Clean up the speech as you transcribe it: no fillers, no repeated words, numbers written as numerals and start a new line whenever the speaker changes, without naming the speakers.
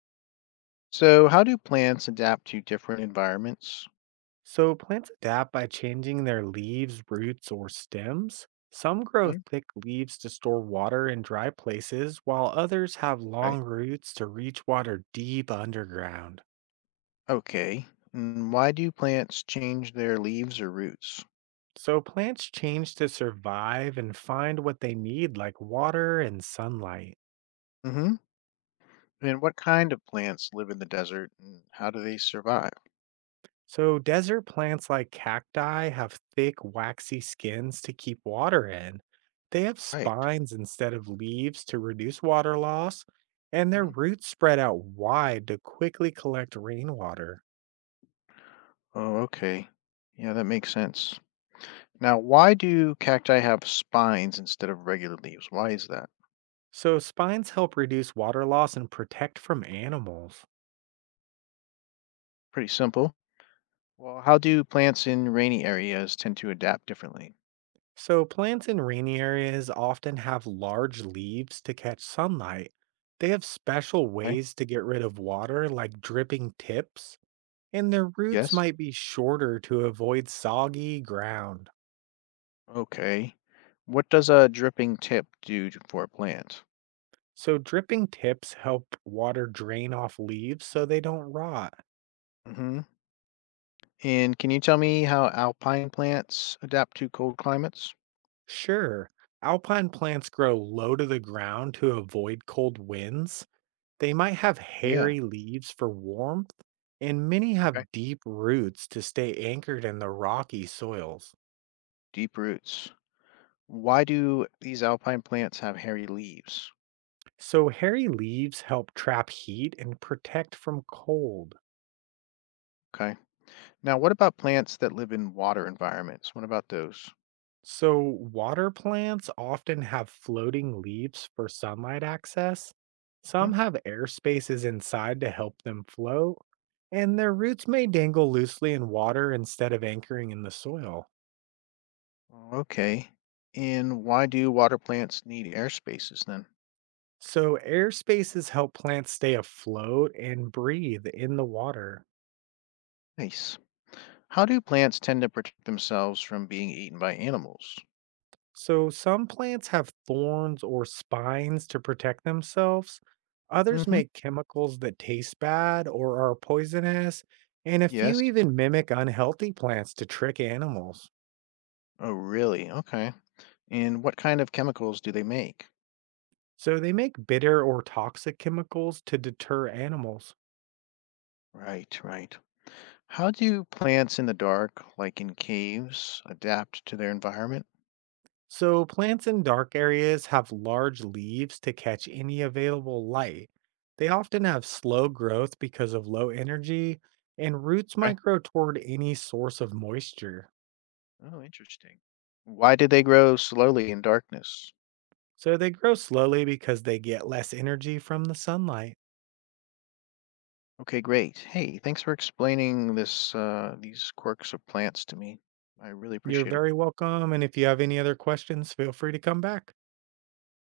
So, how do plants adapt to different environments?
So plants adapt by changing their leaves, roots, or stems. Some grow
Mm.
thick leaves to store water in dry places, while others have
Right.
long roots to reach water deep underground.
Okay. And why do plants change their leaves or roots?
So plants change to survive and find what they need, like water and sunlight.
Hmm. And what kind of plants live in the desert and how do they survive?
So, desert plants like cacti have thick, waxy skins to keep water in. They have
Right.
spines instead of leaves to reduce water loss, and their
Hmm.
roots spread out wide to quickly collect rainwater.
Oh, okay. Yeah, that makes sense. Now, why do cacti have spines instead of regular leaves? Why is that?
So, spines help reduce water loss and protect from animals.
Pretty simple. Well, how do plants in rainy areas tend to adapt differently?
So, plants in rainy areas often have large leaves to catch sunlight. They have special
Right.
ways to get rid of water, like dripping tips, and their roots
Yes.
might be shorter to avoid soggy ground.
Okay. What does a dripping tip for a plant?
So, dripping tips help water drain off leaves so they don't rot.
Hmm. And can you tell me how alpine plants adapt to cold climates?
Sure, alpine plants grow low to the ground to avoid cold winds. They might have
Yeah.
hairy leaves for warmth, and many
Okay.
have deep roots to stay anchored in the rocky soils.
Deep roots. Why do these alpine plants have hairy leaves?
So, hairy leaves help trap heat and protect from cold.
Okay. Now, what about plants that live in water environments? What about those?
So, water plants often have floating leaves for sunlight access. Some
Hmm?
have air spaces inside to help them float, and their roots may dangle loosely in water instead of anchoring in the soil.
Okay. And why do water plants need air spaces then?
So, air spaces help plants stay afloat and breathe in the water.
Nice. How do plants tend to protect themselves from being eaten by animals?
So, some plants have thorns or spines to protect themselves. Others
Hmm.
make chemicals that taste bad or are poisonous. And a few
Yes.
even mimic unhealthy plants to trick animals.
Oh, really? Okay. And what kind of chemicals do they make?
So, they make bitter or toxic chemicals to deter animals.
Right, right. How do plants in the dark, like in caves, adapt to their environment?
So, plants in dark areas have large leaves to catch any available light. They often have slow growth because of low energy, and roots
Okay.
might grow toward any source of moisture.
Oh, interesting. Why do they grow slowly in darkness?
So they grow slowly because they get less energy from the sunlight.
Okay, great. Hey, thanks for explaining this these quirks of plants to me. I really
You're
appreciate it.
very welcome. And if you have any other questions, feel free to come back.